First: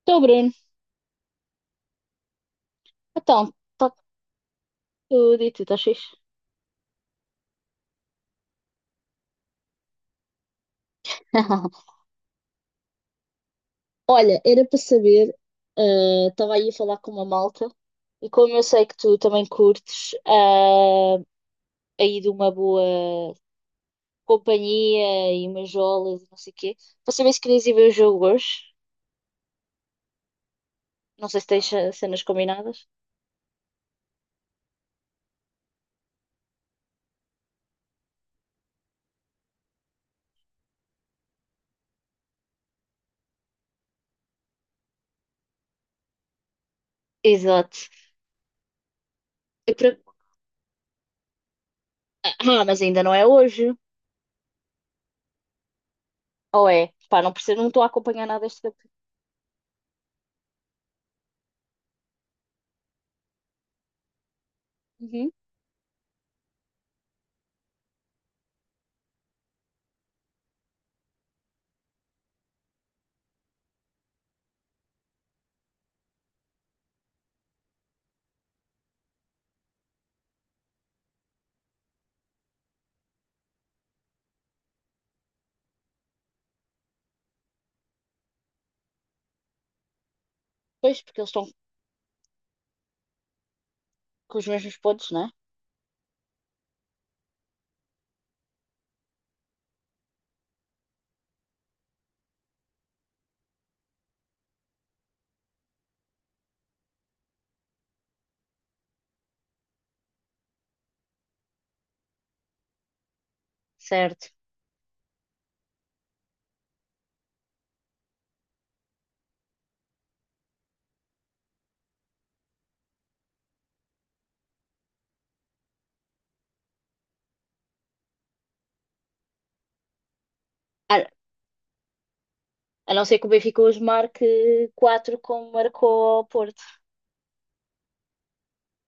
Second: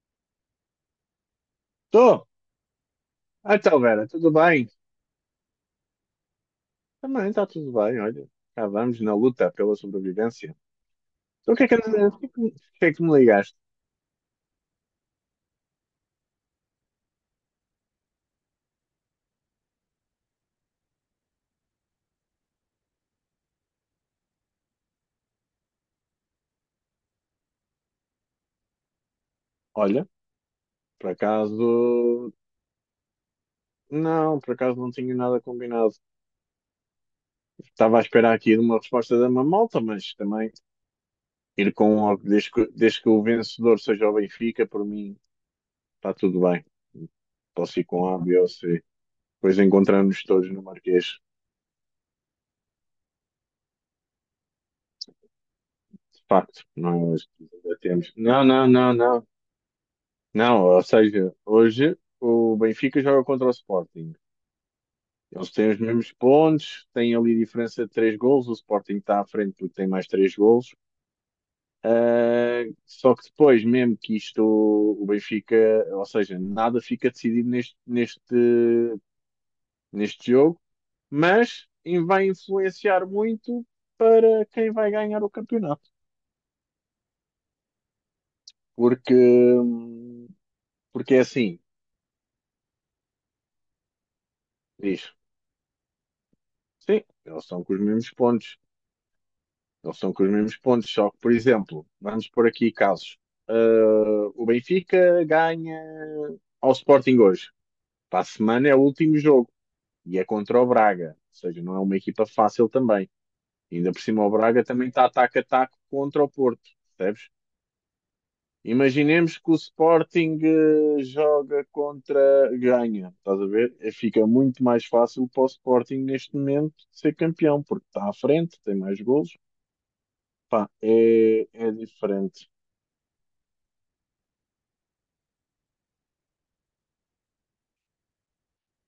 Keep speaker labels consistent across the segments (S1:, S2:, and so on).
S1: Estou, Bruno.
S2: Tô.
S1: Então,
S2: Ah, então,
S1: está
S2: Vera, tudo bem?
S1: tudo e tu estás fixe?
S2: Também está tudo bem, olha. Cá vamos na luta pela sobrevivência. Então, o que é que, o que é que- o que é que me ligaste?
S1: Olha, era para saber, estava aí a falar com uma malta e como eu sei que tu também curtes aí de uma boa companhia e umas jolas e não sei o quê, para saber se querias ir ver o jogo hoje.
S2: Olha, por
S1: Não sei se tens cenas
S2: acaso.
S1: combinadas.
S2: Não, por acaso não tinha nada combinado. Estava a esperar aqui de uma resposta da Mamalta, mas também ir com. O- desde que o vencedor seja o Benfica, por mim está tudo bem. Posso ir
S1: Exato.
S2: com A, B ou C. Depois
S1: Eu pre-
S2: encontramos todos no Marquês.
S1: Ah, mas ainda não é hoje.
S2: De facto,
S1: Ou é? Pá,
S2: nós
S1: não percebo, não
S2: ainda
S1: estou a
S2: temos.
S1: acompanhar nada
S2: Não,
S1: deste
S2: não, não,
S1: campeonato.
S2: não. Não, ou seja, hoje o Benfica joga contra o Sporting.
S1: Uhum.
S2: Eles têm os mesmos pontos, têm ali diferença de três golos. O Sporting está à frente porque tem mais três golos. Ah, só que depois, mesmo que isto, o Benfica, ou seja, nada fica decidido neste jogo, mas vai influenciar muito para quem vai ganhar o campeonato. Porque,
S1: Pois,
S2: porque
S1: porque
S2: é
S1: eles estão
S2: assim,
S1: com os mesmos pontos,
S2: diz,
S1: não é?
S2: sim, eles estão com os mesmos pontos. Eles estão com os mesmos pontos, só que, por exemplo, vamos por aqui casos. O Benfica ganha ao Sporting hoje. Para a semana é o último jogo e é contra o Braga. Ou seja, não é uma equipa fácil também. Ainda por cima,
S1: Certo.
S2: o Braga também está ataque a ataque contra o Porto, percebes? Imaginemos que o Sporting joga contra ganha, estás a ver? Fica muito mais fácil para o Sporting neste momento ser campeão, porque está à frente, tem mais golos. Pá, é diferente.
S1: A não ser que o Benfica hoje marque 4, como marcou ao Porto.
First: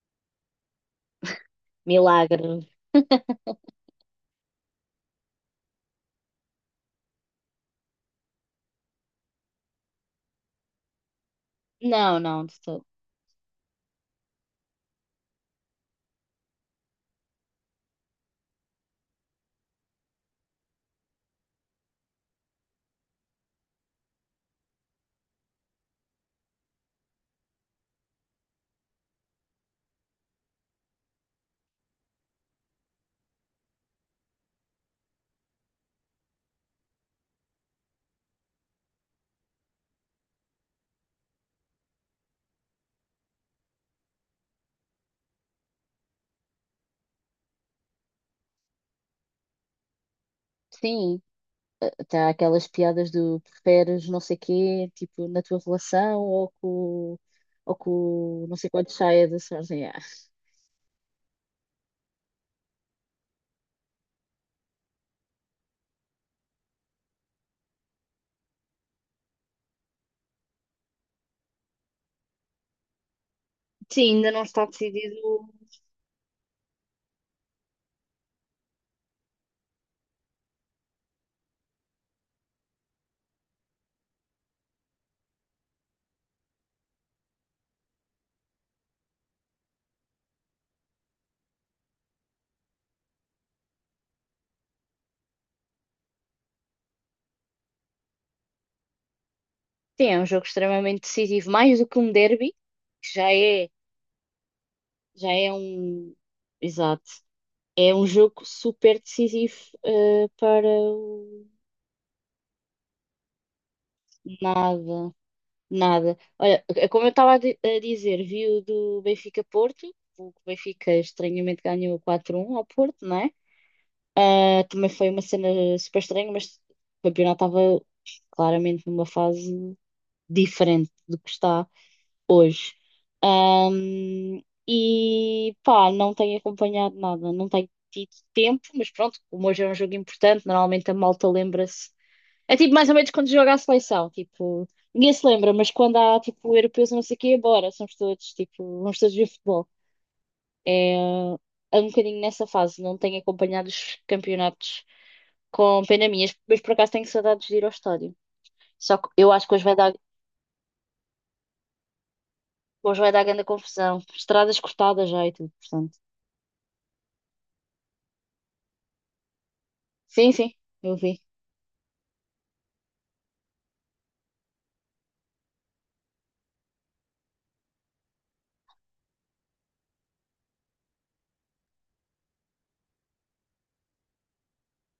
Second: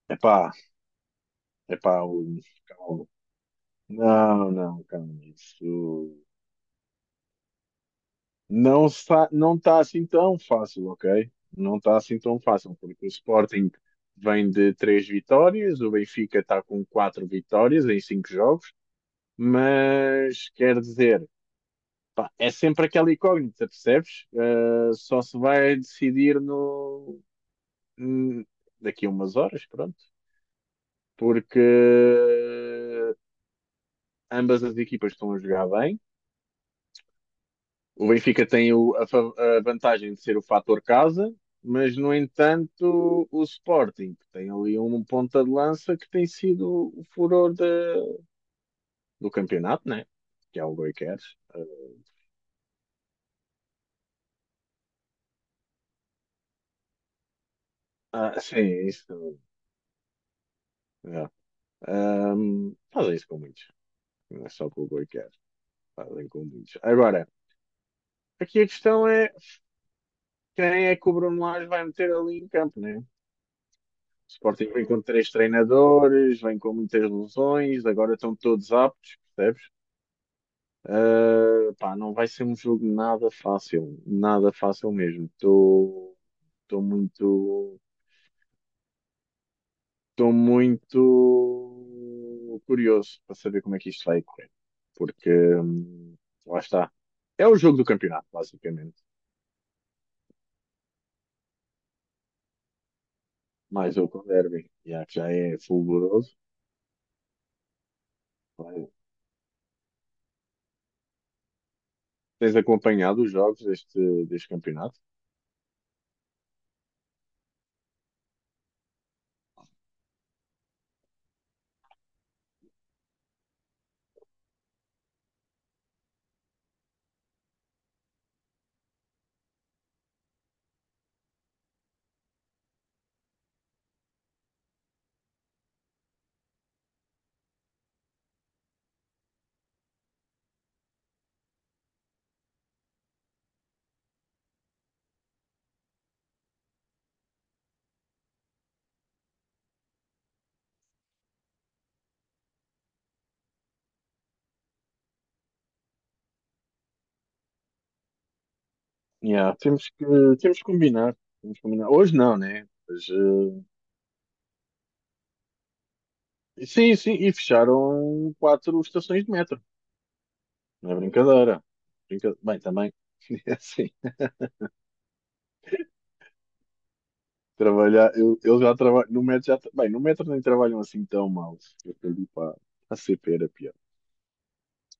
S2: Epá, epá, Luís,
S1: Milagre.
S2: calma. Não, não, calma. Isso não está, não tá assim tão fácil, ok? Não está
S1: Não,
S2: assim tão
S1: não, de
S2: fácil,
S1: todo.
S2: porque o Sporting vem de três vitórias, o Benfica está com quatro vitórias em cinco jogos, mas quer dizer, pá, é sempre aquela incógnita, percebes? Só se vai decidir no, hum, daqui a umas horas, pronto. Porque ambas as equipas estão a jogar bem. O Benfica tem a vantagem de ser o fator casa, mas no entanto o Sporting que tem ali um ponta de lança que tem sido o furor do campeonato, né? Que é o Goi.
S1: Sim, está aquelas piadas do preferes não sei quê, tipo, na tua relação ou
S2: Ah,
S1: com não sei
S2: sim,
S1: quantos saia
S2: isso.
S1: da Sarzen. Ah.
S2: É. Fazem isso com muitos. Não é só com o Goi, fazem com muitos. Agora, aqui a questão é quem é que o Bruno Lage vai meter ali em campo, né? O
S1: Sim, ainda não está
S2: Sporting vem com
S1: decidido.
S2: três treinadores, vem com muitas lesões, agora estão todos aptos, percebes? Pá, não vai ser um jogo nada fácil, nada fácil mesmo. Muito, estou muito curioso para saber como é que isto vai correr, porque hum, lá está. É o jogo do campeonato, basicamente.
S1: Sim, é um jogo extremamente decisivo, mais do que um derby, que já é,
S2: Mais outro derby, já que já
S1: já é
S2: é
S1: um.
S2: fulguroso.
S1: Exato. É um jogo
S2: Vai.
S1: super decisivo, para o
S2: Tens acompanhado os jogos deste campeonato?
S1: nada. Nada. Olha, é como eu estava a dizer, vi o do Benfica-Porto, o que o Benfica estranhamente ganhou 4-1 ao Porto, não é? Ah, também foi uma cena super estranha, mas o campeonato estava claramente numa fase diferente do que está hoje. Ahm, e pá, não tenho acompanhado nada, não tenho tido tempo, mas pronto, como hoje é um jogo importante, normalmente a malta lembra-se é tipo mais ou menos quando joga a seleção, tipo, ninguém se lembra, mas quando há tipo europeus e não sei o quê, bora, somos todos, tipo, vamos todos ver futebol. É, é um bocadinho nessa fase, não tenho acompanhado os campeonatos com pena minha, mas por acaso tenho saudades de ir ao estádio. Só que eu acho
S2: Yeah,
S1: que hoje vai
S2: temos
S1: dar,
S2: que, temos que combinar. Temos que combinar. Hoje não, né?
S1: hoje
S2: Mas,
S1: vai dar grande confusão, estradas cortadas já e tudo, portanto.
S2: sim, sim, e fecharam quatro estações de metro.
S1: Sim, sim,
S2: Não é
S1: eu vi.
S2: brincadeira. Bem, também, é assim, trabalhar, eu já trabalho, no metro já, bem, no metro nem trabalham assim tão mal. Eu perdi para a CP era pior.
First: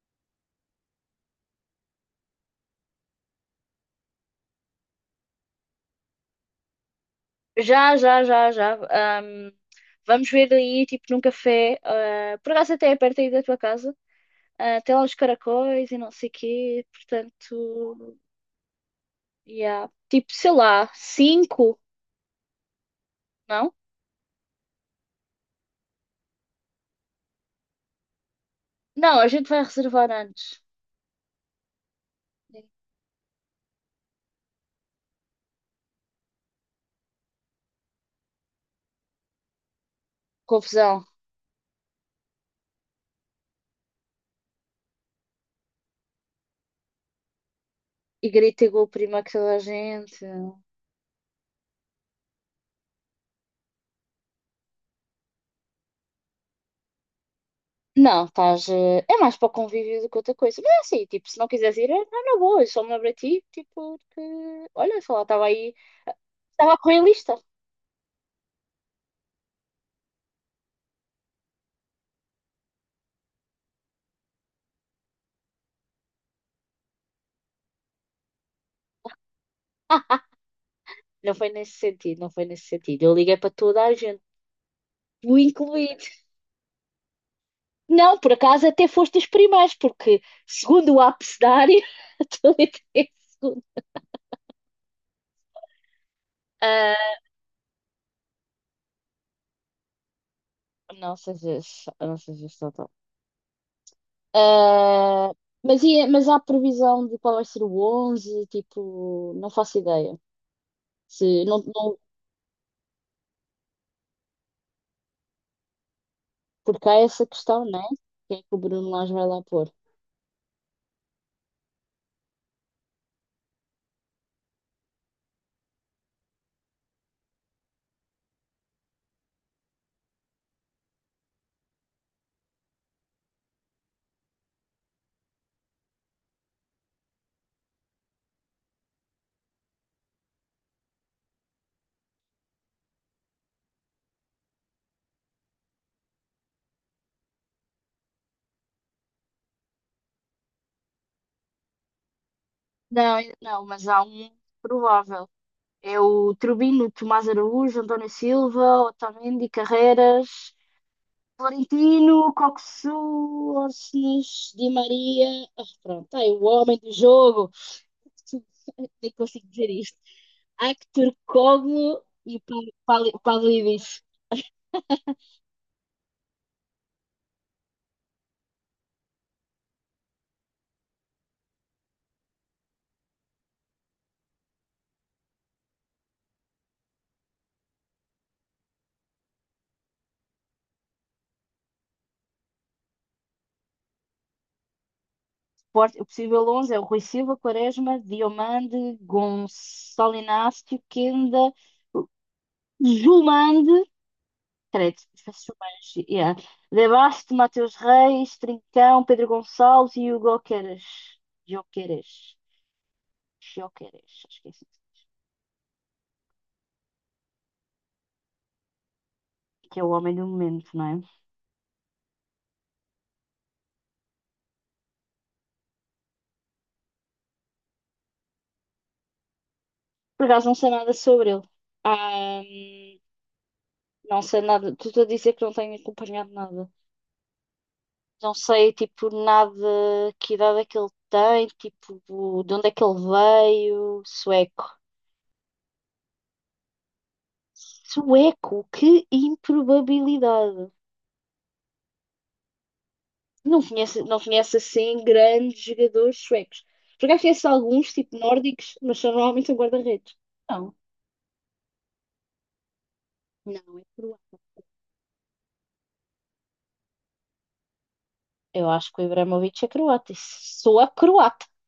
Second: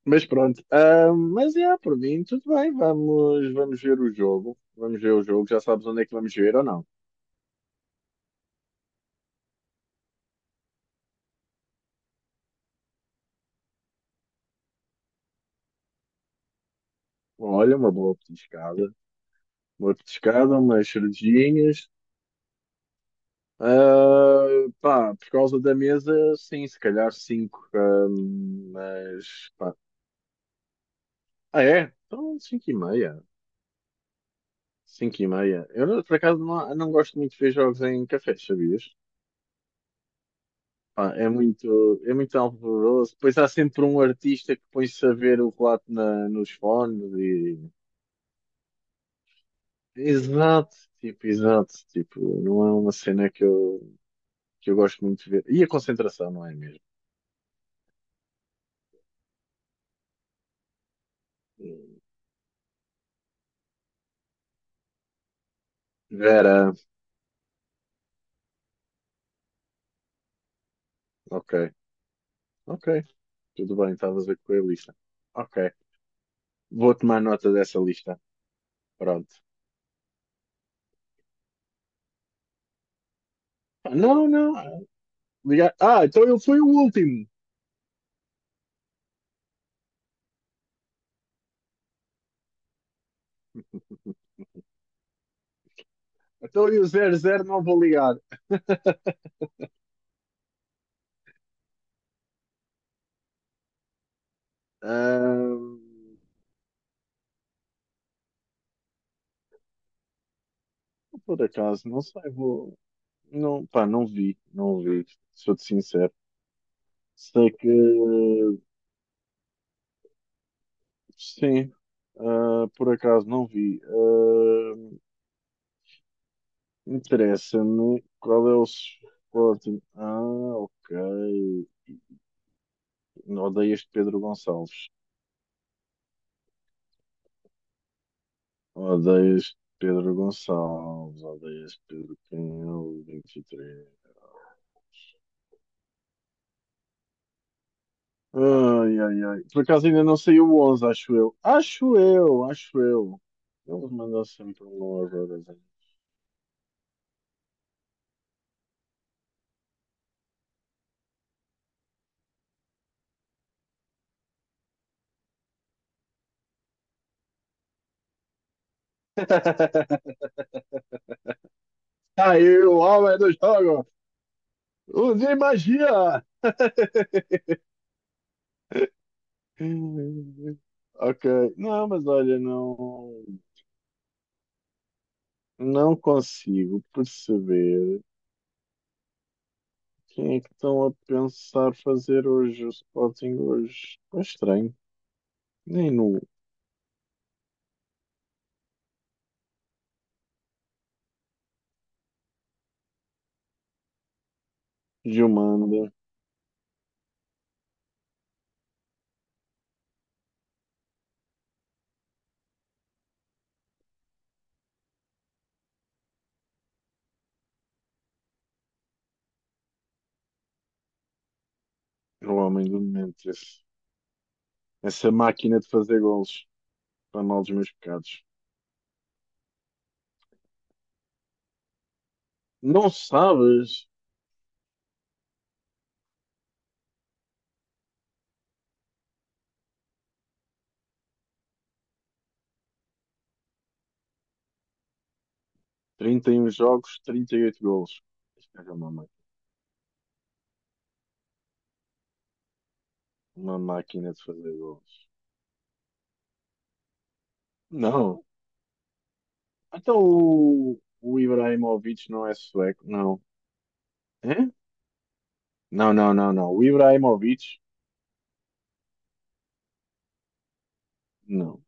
S2: Mas pronto, mas é, por mim, tudo bem, vamos ver o jogo. Vamos ver o jogo, já sabes onde é que vamos ver ou não.
S1: Já, já, já, já. Vamos ver aí, tipo, num café, por acaso até é perto aí da tua casa. Ah, tem lá os caracóis e não sei quê,
S2: Olha, uma
S1: portanto,
S2: boa petiscada,
S1: yeah.
S2: uma
S1: Tipo, sei
S2: petiscada, umas
S1: lá, cinco,
S2: cervejinhas.
S1: não?
S2: Ah, pá, por causa da mesa, sim, se calhar 5.
S1: Não, a gente
S2: Mas,
S1: vai
S2: pá.
S1: reservar antes.
S2: Ah, é? Então, 5:30. Cinco e meia. Eu, não- por acaso, não gosto muito de ver jogos em cafés, sabias?
S1: Confusão.
S2: Pá, é muito alvoroço. Depois há sempre um artista que põe-se a ver o relato nos fones e...
S1: E grita e prima que toda a gente.
S2: Exato. Tipo, não é uma cena que que eu gosto muito de ver. E a concentração, não é mesmo?
S1: Não, estás. É mais para o convívio do que outra coisa. Mas é assim, tipo, se não quiseres ir, é não, na boa, eu só me lembro a ti, tipo, que. Olha, sei lá, estava aí. Estava
S2: Vera,
S1: a correr a lista.
S2: ok. Ok. Tudo bem, estavas a ver que foi a lista. Ok. Vou tomar nota dessa lista. Pronto.
S1: Não foi nesse sentido, não foi nesse sentido. Eu liguei para toda a
S2: Ah,
S1: gente,
S2: não, não.
S1: tu
S2: Ligar.
S1: incluído.
S2: Ah, então ele foi o último.
S1: Não, por acaso até foste os primeiros, porque segundo o abecedário, a é segundo.
S2: Então eu
S1: Ah,
S2: zero zero não vou ligar.
S1: não sejas, não sejas total. Ah,
S2: Ahm,
S1: mas há previsão de qual vai ser o 11? Tipo, não faço ideia.
S2: por
S1: Se, não,
S2: acaso,
S1: não,
S2: não sei, vou. Não, pá, não vi, não vi, sou-te sincero.
S1: porque há essa
S2: Sei
S1: questão,
S2: que,
S1: né? Quem é que o Bruno Lage vai lá pôr?
S2: sim, por acaso não vi. Ah, interessa-me qual é o Sporting. Ah, ok. Odeio este Pedro Gonçalves. Odeias Pedro Gonçalves, odeias Pedro Canhão, 23. Ai, ai, ai. Por acaso ainda não saiu o 11, acho eu. Acho eu, acho
S1: Não,
S2: eu.
S1: não, mas
S2: Eles
S1: há
S2: mandam
S1: um
S2: sempre um
S1: provável.
S2: agora. Zé.
S1: É o Trubino, Tomás Araújo, António Silva, Otamendi, Carreiras, Florentino, Coxu, Orsnes, Di Maria. Ah, pronto, tá aí o homem do jogo. Nem consigo dizer isto. Actor Coglu e
S2: Aí, o homem do jogo!
S1: Pavlidis.
S2: Use magia! Ok. Não, mas olha, não, não consigo perceber quem é que estão a pensar fazer hoje o Sporting hoje. É estranho.
S1: O
S2: Nem no
S1: possível 11 é o Rui Silva, Quaresma, Diomande, Gonçalo Inácio, Kenda, Jumande, credo,
S2: Gilmando,
S1: Jumange, yeah. Debasto, Mateus Reis, Trincão, Pedro Gonçalves e Hugo Queres. Joqueres. Joqueres, acho que é assim. Que é o homem do momento, não é?
S2: o homem do Memphis. Essa máquina de fazer gols para mal dos meus pecados.
S1: Por acaso não sei nada sobre ele. Ah,
S2: Não sabes?
S1: não sei nada. Estou a dizer que não tenho acompanhado nada. Não sei, tipo, nada, que idade é que ele tem, tipo, de onde é que ele veio. Sueco.
S2: 31 jogos, 38 gols. Este
S1: Sueco,
S2: gajo é
S1: que improbabilidade.
S2: uma
S1: Não conheço,
S2: máquina
S1: não
S2: de fazer
S1: conheço assim
S2: gols.
S1: grandes jogadores suecos. Por acaso conheço alguns, tipo,
S2: Não.
S1: nórdicos, mas são normalmente um
S2: Então
S1: guarda-redes. Não,
S2: o Ibrahimovic não é sueco? Não.
S1: não, é
S2: É?
S1: croata.
S2: Não, não, não, não. O Ibrahimovic?
S1: Eu acho que o Ibrahimovic é croata. Isso soa croata.
S2: Não.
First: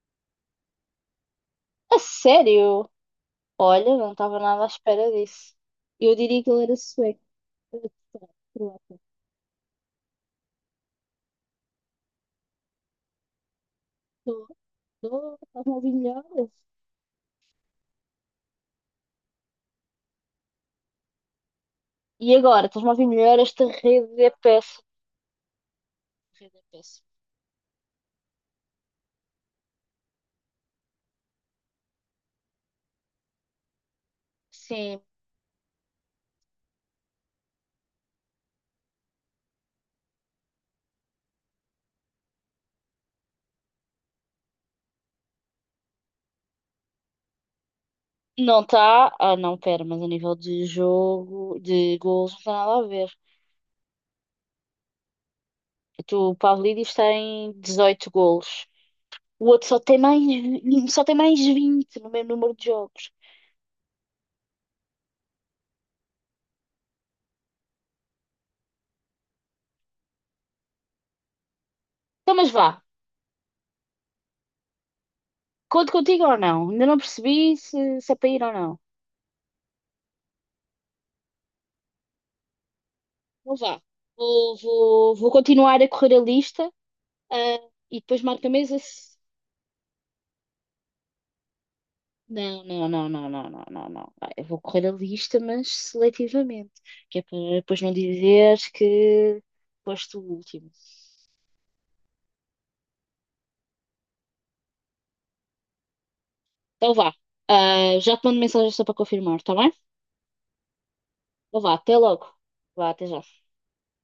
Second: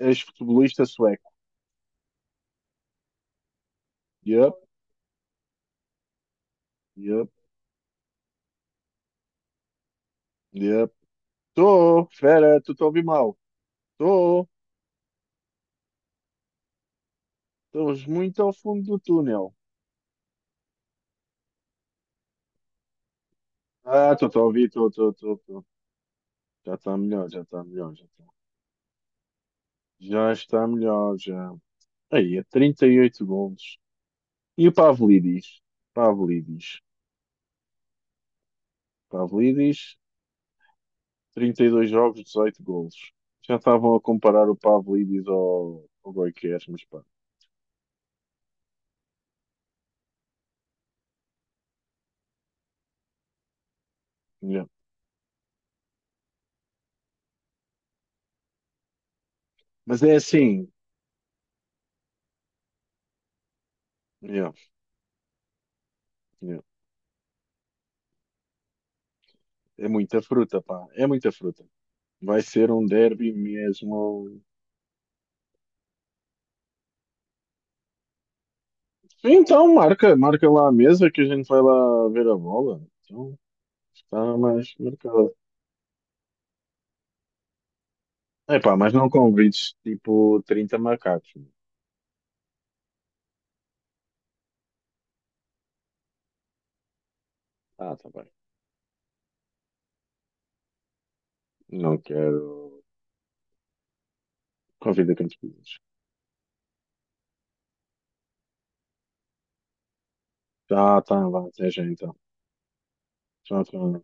S2: Ex-futebolista sueco.
S1: A sério? Olha, não estava
S2: Yup,
S1: nada à espera disso. Eu diria que ele era sueco.
S2: yup, yup. Tô, fera, tu te ouvi mal. Tô.
S1: Estás-me a ouvir melhor?
S2: Estamos muito ao fundo do túnel.
S1: E agora? Estás-me a ouvir melhor? Esta
S2: Ah,
S1: rede
S2: estou
S1: é
S2: a ouvir,
S1: péssima.
S2: estou, estou, estou. Estou.
S1: Rede é
S2: Já está
S1: péssima.
S2: melhor, já está melhor, já está. Já está melhor, já. Aí, é 38 golos. E o
S1: Sim.
S2: Pavlidis? Pavlidis. Pavlidis, 32 jogos, 18 golos. Já estavam a comparar o Pavlidis ao Goiás, mas pá.
S1: Não está. Ah, não, pera, mas a nível de jogo, de golos, não tem nada a ver.
S2: Yeah.
S1: Tu, o Pavlidis tem 18 golos. O outro só tem
S2: Mas é
S1: mais,
S2: assim.
S1: vi- só tem mais 20 no mesmo número de jogos.
S2: Yeah, yeah. É muita fruta, pá. É muita fruta.
S1: Então,
S2: Vai
S1: mas
S2: ser
S1: vá.
S2: um derby mesmo.
S1: Conto contigo ou não? Ainda não percebi se é para ir ou não.
S2: Então, marca lá a mesa que a gente vai lá ver a bola. Então,
S1: Não vá.
S2: está
S1: Vou,
S2: mais
S1: vou, vou
S2: marcada.
S1: continuar a correr a lista, e depois marco a
S2: Epá,
S1: mesa.
S2: mas não convides tipo 30 macacos.
S1: Não, não, não, não, não, não, não, não. Ah, eu vou correr a lista, mas seletivamente, que é para depois não
S2: Ah, tá bem.
S1: dizeres que foste o último.
S2: Não quero. Convida quantos quiseres.
S1: Então vá. Ah, já te mando mensagem só para confirmar, está bem?
S2: Tá, tá, vá,
S1: Então
S2: até
S1: vá,
S2: já
S1: até
S2: então.
S1: logo. Vá, até já.
S2: Tchau, tchau.